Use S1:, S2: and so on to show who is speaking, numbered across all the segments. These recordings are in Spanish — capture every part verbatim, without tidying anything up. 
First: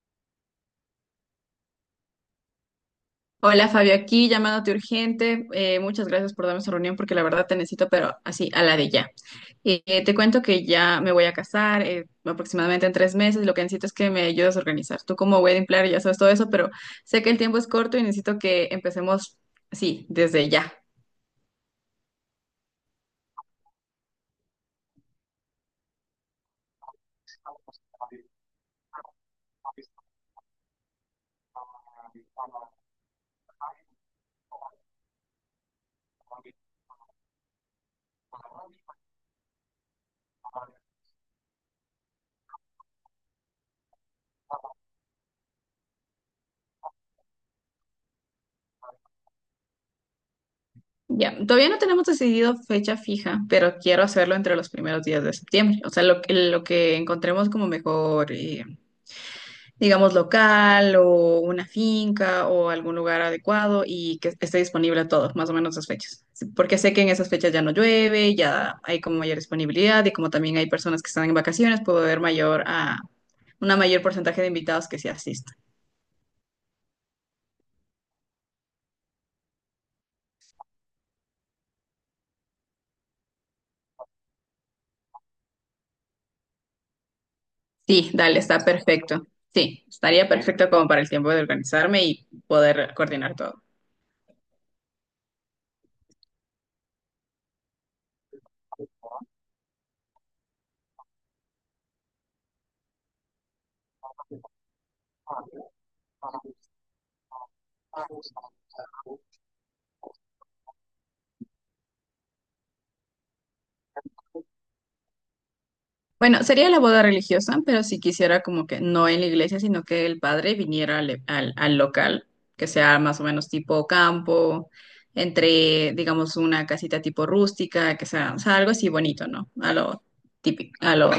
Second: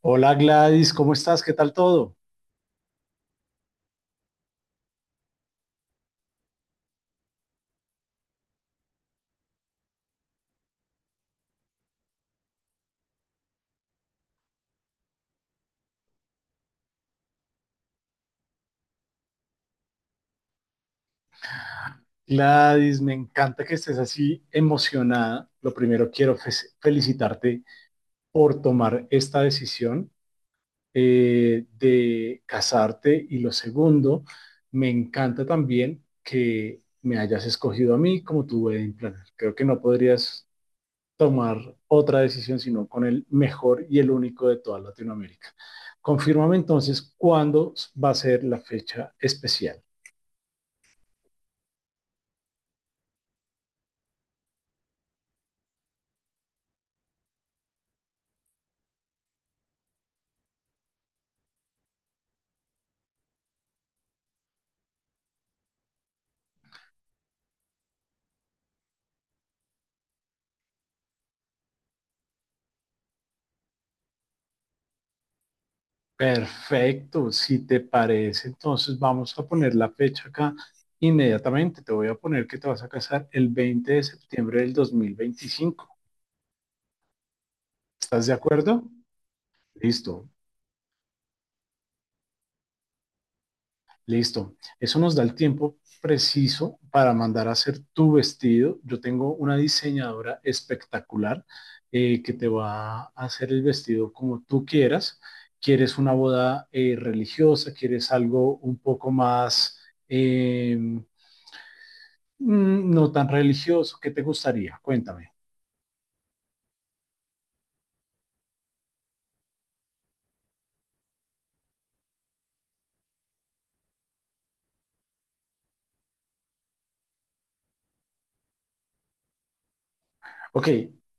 S1: Hola Gladys, ¿cómo estás? ¿Qué tal todo?
S2: Hola Fabio, aquí llamándote urgente. Eh, muchas gracias por darme esa reunión porque la verdad te necesito, pero así, a la de ya. Eh, te cuento que ya me voy a casar eh, aproximadamente en tres meses. Lo que necesito es que me ayudes a organizar. Tú como wedding planner ya sabes todo eso, pero sé que el tiempo es corto y necesito que empecemos, sí, desde ya.
S1: Gladys, me encanta que estés así emocionada. Lo primero quiero fe- felicitarte por tomar esta decisión eh, de casarte, y lo segundo, me encanta también que me hayas escogido a mí como tu wedding planner. Creo que no podrías tomar otra decisión sino con el mejor y el único de toda Latinoamérica. Confírmame entonces cuándo va a ser la fecha especial.
S2: Ya, todavía no tenemos decidido fecha fija, pero quiero hacerlo entre los primeros días de septiembre. O sea, lo, que- lo que encontremos como mejor, eh, digamos, local o una finca o algún lugar adecuado y que esté disponible todo, más o menos esas fechas. Sí, porque sé que en esas fechas ya no llueve, ya hay como mayor disponibilidad y como también hay personas que están en vacaciones, puedo ver mayor a una mayor porcentaje de invitados que sí asistan.
S1: Perfecto, si te parece, entonces vamos a poner la fecha acá inmediatamente. Te voy a poner que te vas a casar el veinte de septiembre del dos mil veinticinco.
S2: Sí,
S1: ¿Estás de
S2: dale, está
S1: acuerdo?
S2: perfecto. Sí, estaría
S1: Listo,
S2: perfecto como para el tiempo de organizarme y poder coordinar todo.
S1: listo. Eso nos da el tiempo preciso para mandar a hacer tu vestido. Yo tengo una diseñadora espectacular eh, que te va a hacer el vestido como tú quieras. ¿Quieres una boda eh, religiosa? ¿Quieres algo un poco más... em, no tan religioso? ¿Qué te gustaría? Cuéntame.
S2: Bueno, sería la boda religiosa, pero si quisiera como que no en la iglesia, sino que el padre viniera al, al- al local, que sea más o menos tipo campo, entre, digamos, una casita tipo rústica, que sea, o sea, algo así bonito, ¿no? A lo
S1: Ok,
S2: típico, a lo...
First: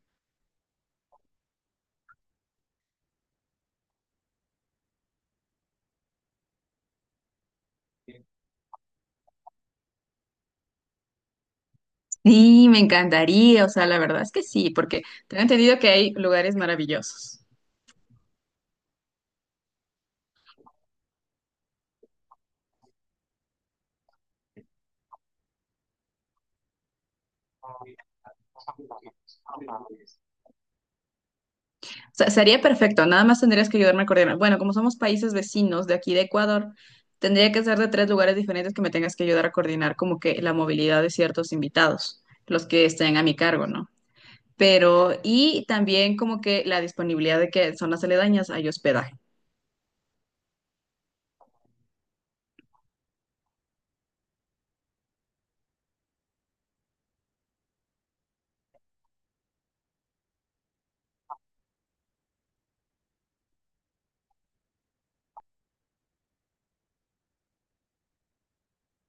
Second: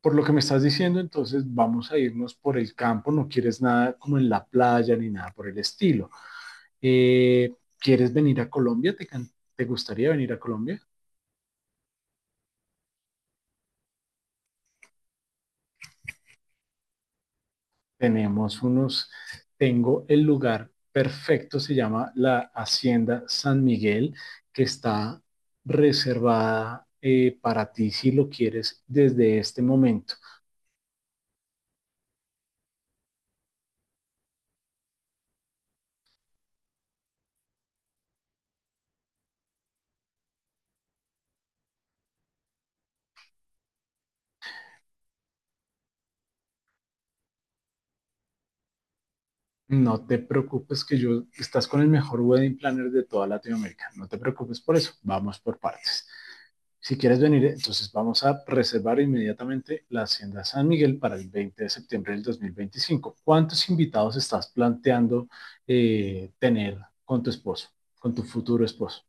S1: por lo que me estás diciendo, entonces vamos a irnos por el campo. No quieres nada como en la playa ni nada por el estilo. Eh, ¿quieres venir a Colombia? ¿Te, can- te gustaría venir a Colombia?
S2: Sí, me encantaría, o sea, la verdad es que sí, porque tengo entendido que hay lugares maravillosos.
S1: Tenemos unos, tengo el lugar perfecto, se llama la Hacienda San Miguel, que está reservada eh, para ti si lo quieres desde este momento.
S2: Se- Sería perfecto, nada más tendrías que ayudarme a coordinar. Bueno, como somos países vecinos de aquí de Ecuador, tendría que ser de tres lugares diferentes que me tengas que ayudar a coordinar como que la movilidad de ciertos invitados, los que estén a mi cargo, ¿no? Pero, y también como que la disponibilidad de que zonas aledañas hay hospedaje.
S1: No te preocupes, que yo estás con el mejor wedding planner de toda Latinoamérica. No te preocupes por eso. Vamos por partes. Si quieres venir, entonces vamos a reservar inmediatamente la Hacienda San Miguel para el veinte de septiembre del dos mil veinticinco. ¿Cuántos invitados estás planteando eh, tener con tu esposo, con tu futuro esposo?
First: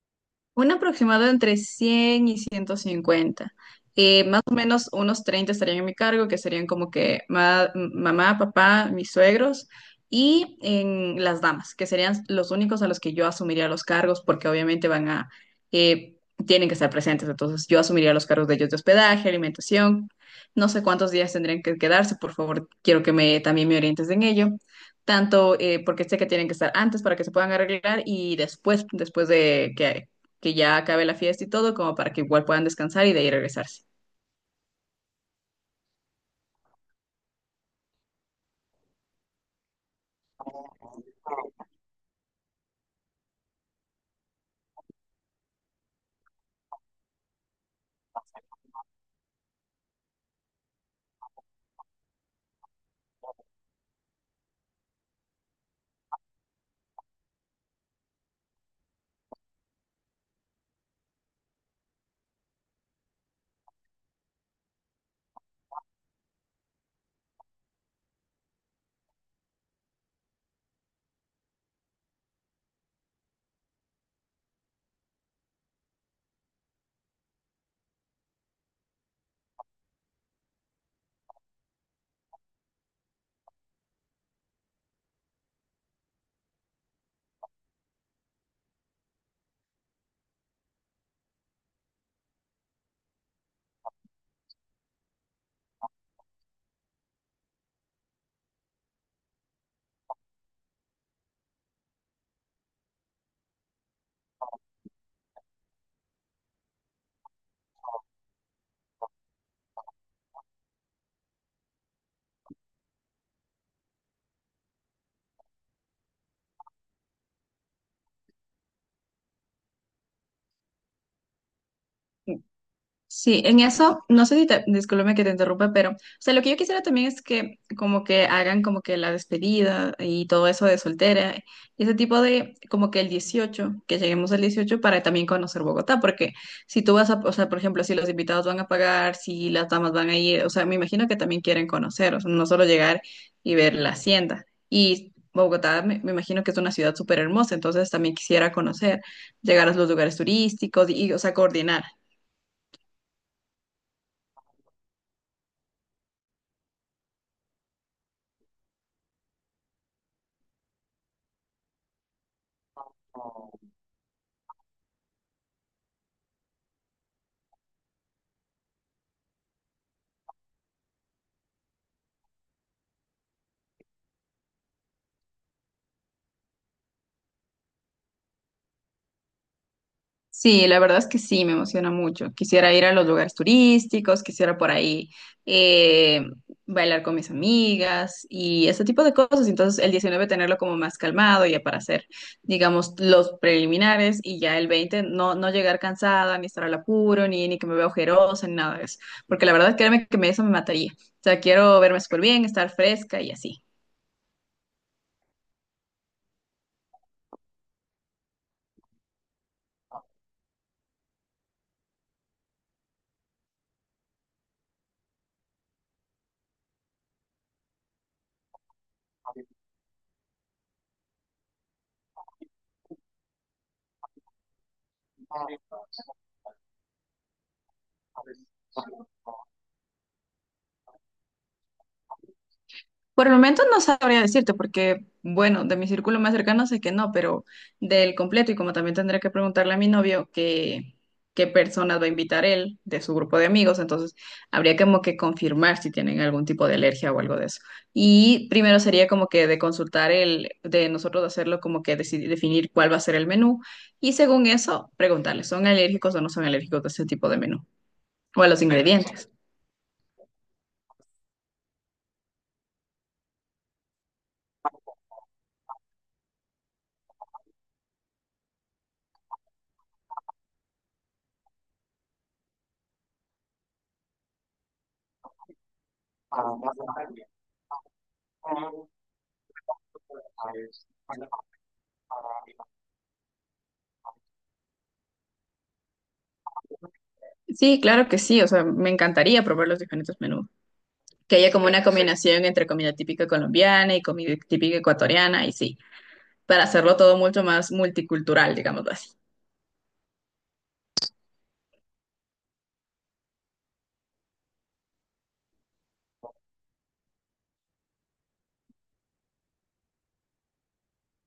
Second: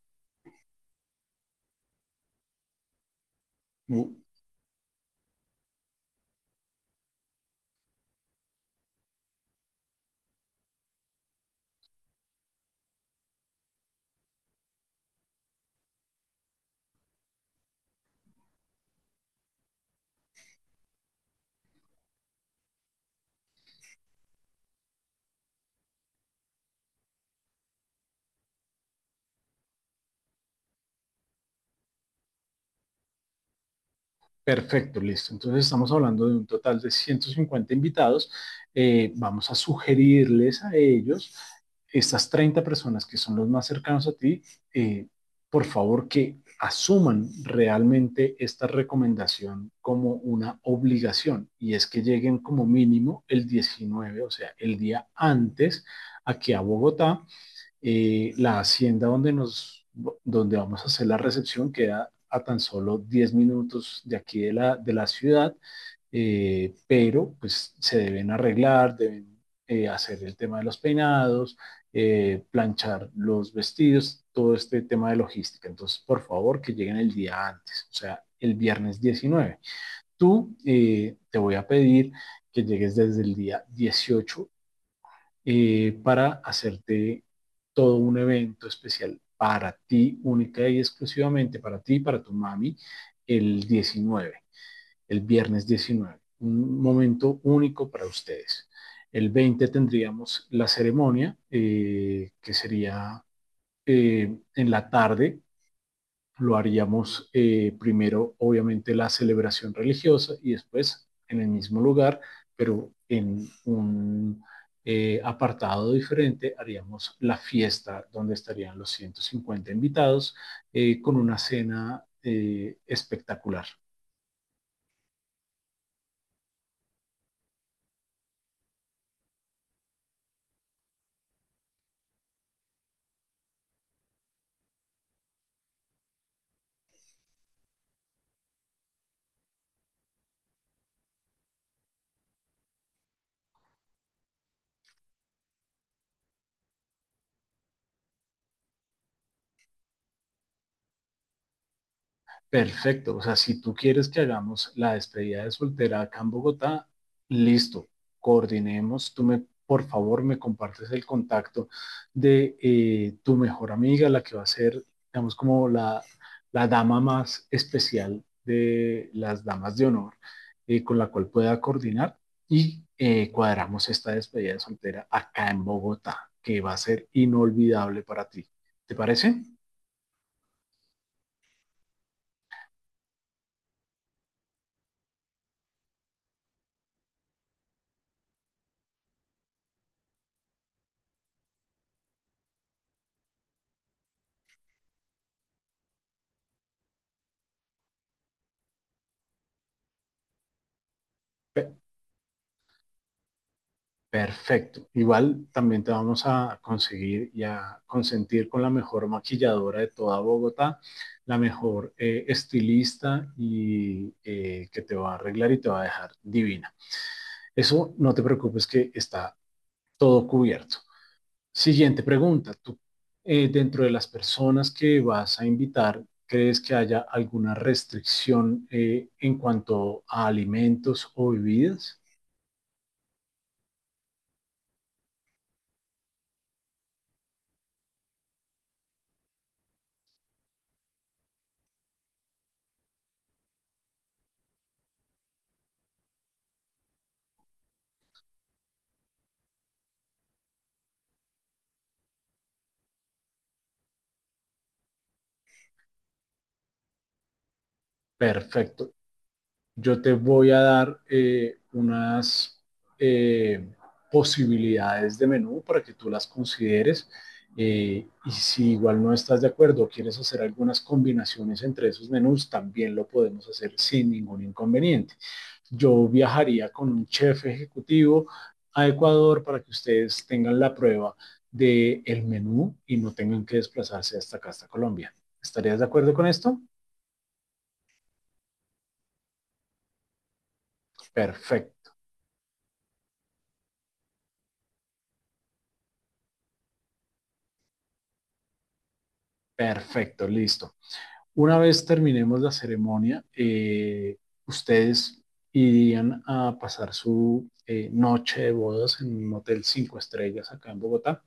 S2: Un aproximado entre cien y ciento cincuenta.
S1: Uh,
S2: Eh, más o menos unos treinta estarían en mi cargo, que serían como que ma- mamá, papá, mis suegros y en las damas, que serían los únicos a los que yo asumiría los cargos, porque obviamente van a, eh, tienen que estar presentes. Entonces yo asumiría los cargos de ellos de hospedaje, alimentación. No sé cuántos días tendrían que quedarse, por favor, quiero que me, también me orientes en ello tanto eh, porque sé que tienen que estar antes para que se puedan arreglar y después, después de que, que ya acabe la fiesta y todo, como para que igual puedan descansar y de ahí regresarse.
S1: Perfecto, listo. Entonces estamos hablando de un total de ciento cincuenta invitados. Eh, vamos a sugerirles a ellos, estas treinta personas que son los más cercanos a ti, eh, por favor, que asuman realmente esta recomendación como una obligación, y es que lleguen como mínimo el diecinueve, o sea, el día antes aquí a Bogotá. Eh, la hacienda donde, nos, donde vamos a hacer la recepción queda a tan solo diez minutos de aquí de la, de la ciudad. Eh, pero pues se deben arreglar, deben eh, hacer el tema de los peinados, eh, planchar los vestidos, todo este tema de logística. Entonces, por favor, que lleguen el día antes, o sea, el viernes diecinueve. Tú, eh, te voy a pedir que llegues desde el día dieciocho, eh, para hacerte todo un evento especial para ti, única y exclusivamente para ti y para tu mami, el diecinueve el viernes diecinueve, un momento único para ustedes. El veinte tendríamos la ceremonia, eh, que sería eh, en la tarde. Lo haríamos, eh, primero, obviamente, la celebración religiosa, y después en el mismo lugar, pero en un eh, apartado diferente, haríamos la fiesta donde estarían los ciento cincuenta invitados, eh, con una cena eh,
S2: Sí, en
S1: espectacular.
S2: eso, no sé si te, discúlpame que te interrumpa, pero, o sea, lo que yo quisiera también es que como que hagan como que la despedida y todo eso de soltera y ese tipo de, como que el dieciocho, que lleguemos al dieciocho para también conocer Bogotá, porque si tú vas a, o sea, por ejemplo, si los invitados van a pagar, si las damas van a ir, o sea, me imagino que también quieren conocer, o sea, no solo llegar y ver la hacienda. Y Bogotá, me, me imagino que es una ciudad súper hermosa, entonces también quisiera conocer, llegar a los lugares turísticos y, y, o sea, coordinar.
S1: Perfecto, o sea, si tú quieres que hagamos la despedida de soltera acá en Bogotá, listo, coordinemos. Tú, me, por favor, me compartes el contacto de eh, tu mejor amiga, la que va a ser, digamos, como la, la dama más especial de las damas de honor, eh, con la cual pueda coordinar y eh, cuadramos esta despedida de soltera acá en Bogotá, que va a ser inolvidable para ti. ¿Te parece?
S2: Sí, la verdad es que sí, me emociona mucho. Quisiera ir a los lugares turísticos, quisiera por ahí eh, bailar con mis amigas y ese tipo de cosas. Entonces, el diecinueve tenerlo como más calmado ya para hacer, digamos, los preliminares y ya el veinte no, no llegar cansada, ni estar al apuro, ni, ni que me vea ojerosa, ni nada de eso. Porque la verdad, créeme que me, eso me mataría. O sea, quiero verme súper bien, estar fresca y así.
S1: Perfecto. Igual también te vamos a conseguir y a consentir con la mejor maquilladora de toda Bogotá, la mejor eh, estilista, y eh, que te va a arreglar y te va a dejar divina. Eso no te preocupes, que está todo cubierto. Siguiente pregunta. Tú, eh, dentro de las personas que vas a invitar, ¿crees que haya alguna restricción eh, en cuanto a alimentos o bebidas?
S2: Por el momento no sabría decirte porque, bueno, de mi círculo más cercano sé que no, pero del completo y como también tendría que preguntarle a mi novio que, qué personas va a invitar él de su grupo de amigos, entonces habría como que confirmar si tienen algún tipo de alergia o algo de eso. Y primero sería como que de consultar el, de nosotros hacerlo como que decidir, definir cuál va a ser el menú y según eso preguntarle, ¿son alérgicos o no son alérgicos a ese tipo de menú o a los
S1: Perfecto.
S2: ingredientes?
S1: Yo te voy a dar, eh, unas eh, posibilidades de menú para que tú las consideres, eh, y si igual no estás de acuerdo o quieres hacer algunas combinaciones entre esos menús, también lo podemos hacer sin ningún inconveniente. Yo viajaría con un chef ejecutivo a Ecuador para que ustedes tengan la prueba del el menú y no tengan que desplazarse hasta acá, hasta Colombia. ¿Estarías de acuerdo con esto?
S2: Sí, claro que sí, o sea, me encantaría probar los diferentes menús. Que haya como una
S1: Perfecto,
S2: combinación entre comida típica colombiana y comida típica ecuatoriana, y sí, para hacerlo todo mucho más multicultural, digámoslo así.
S1: perfecto, listo. Una vez terminemos la ceremonia, eh, ustedes irían a pasar su eh, noche de bodas en un hotel cinco estrellas acá en Bogotá,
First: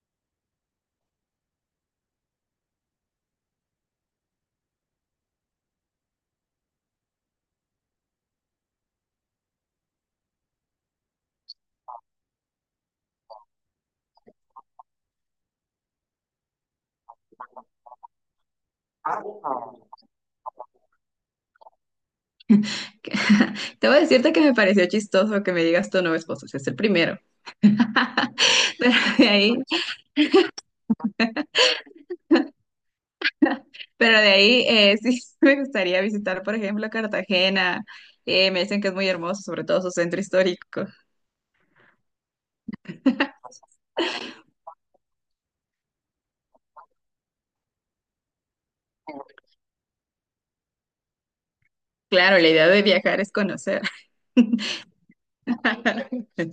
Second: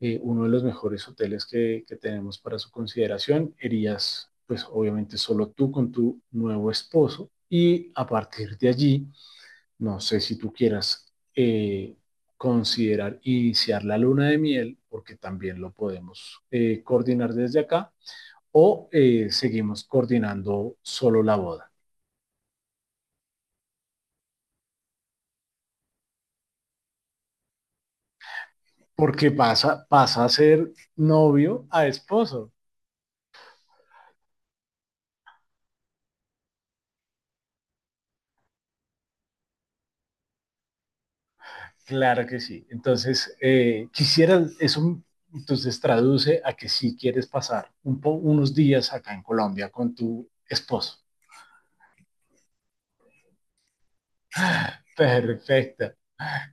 S1: eh, uno de los mejores hoteles que, que tenemos para su consideración. Irías, pues obviamente, solo tú con tu nuevo esposo, y a partir de allí, no sé si tú quieras eh, considerar iniciar la luna de miel, porque también lo podemos eh, coordinar desde acá, o eh, seguimos coordinando solo la boda.
S2: Te voy a decirte que me pareció chistoso que me digas tu nuevo esposo, si es el primero. Pero de
S1: Porque
S2: ahí,
S1: pasa, pasa a ser novio a esposo.
S2: pero de ahí eh, sí me gustaría visitar, por ejemplo, Cartagena. Eh, me dicen que es muy hermoso, sobre todo su centro histórico.
S1: Claro que sí. Entonces, eh, quisiera, eso entonces traduce a que sí quieres pasar un po, unos días acá en Colombia con tu esposo.
S2: Claro, la idea de viajar es conocer.
S1: Perfecto.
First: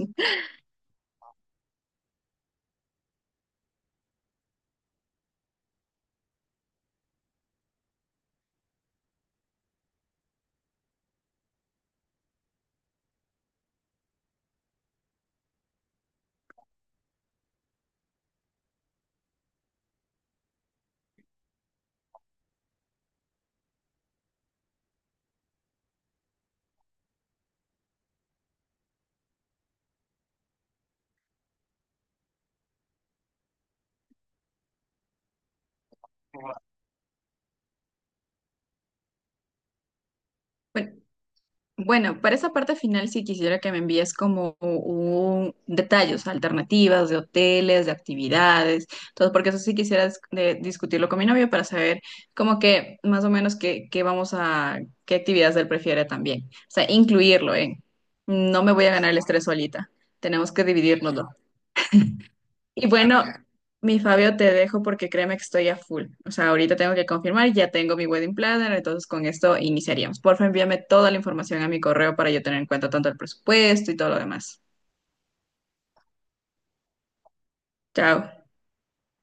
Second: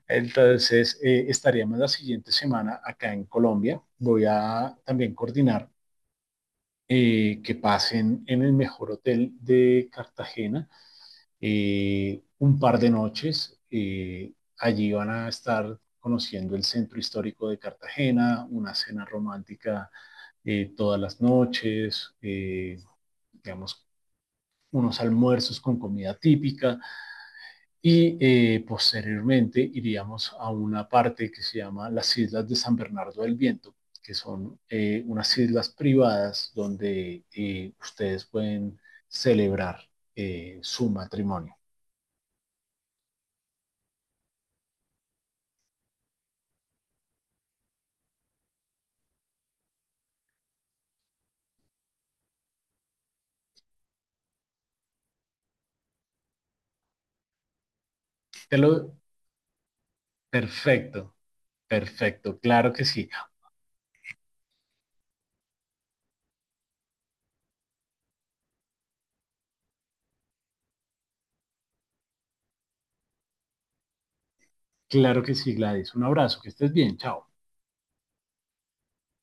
S1: Entonces, eh, estaríamos la siguiente semana acá en Colombia. Voy a también coordinar eh, que pasen en el mejor hotel de Cartagena eh, un par de noches. Eh, allí van a estar conociendo el centro histórico de Cartagena, una cena romántica eh, todas las noches, eh, digamos, unos almuerzos con comida típica, y eh, posteriormente iríamos a una parte que se llama las Islas de San Bernardo del Viento, que son eh, unas islas privadas donde eh, ustedes pueden celebrar eh, su
S2: Bueno,
S1: matrimonio.
S2: Bueno, para esa parte final sí quisiera que me envíes como un detalles, alternativas de hoteles, de actividades, todo, porque eso sí quisiera dis- de- discutirlo con mi novio para saber como que más o menos qué, qué vamos a, qué actividades él prefiere también. O sea, incluirlo en,
S1: Te
S2: no me voy a
S1: lo
S2: ganar el estrés solita, tenemos que
S1: Perfecto,
S2: dividirnoslo.
S1: perfecto. Claro que
S2: Y
S1: sí.
S2: bueno, mi Fabio, te dejo porque créeme que estoy a full. O sea, ahorita tengo que confirmar, ya tengo mi wedding planner, entonces con esto iniciaríamos. Porfa, envíame toda la información a mi correo para yo tener en cuenta tanto el presupuesto y todo lo demás.
S1: Claro que sí, Gladys. Un abrazo, que estés bien. Chao.
S2: Chao.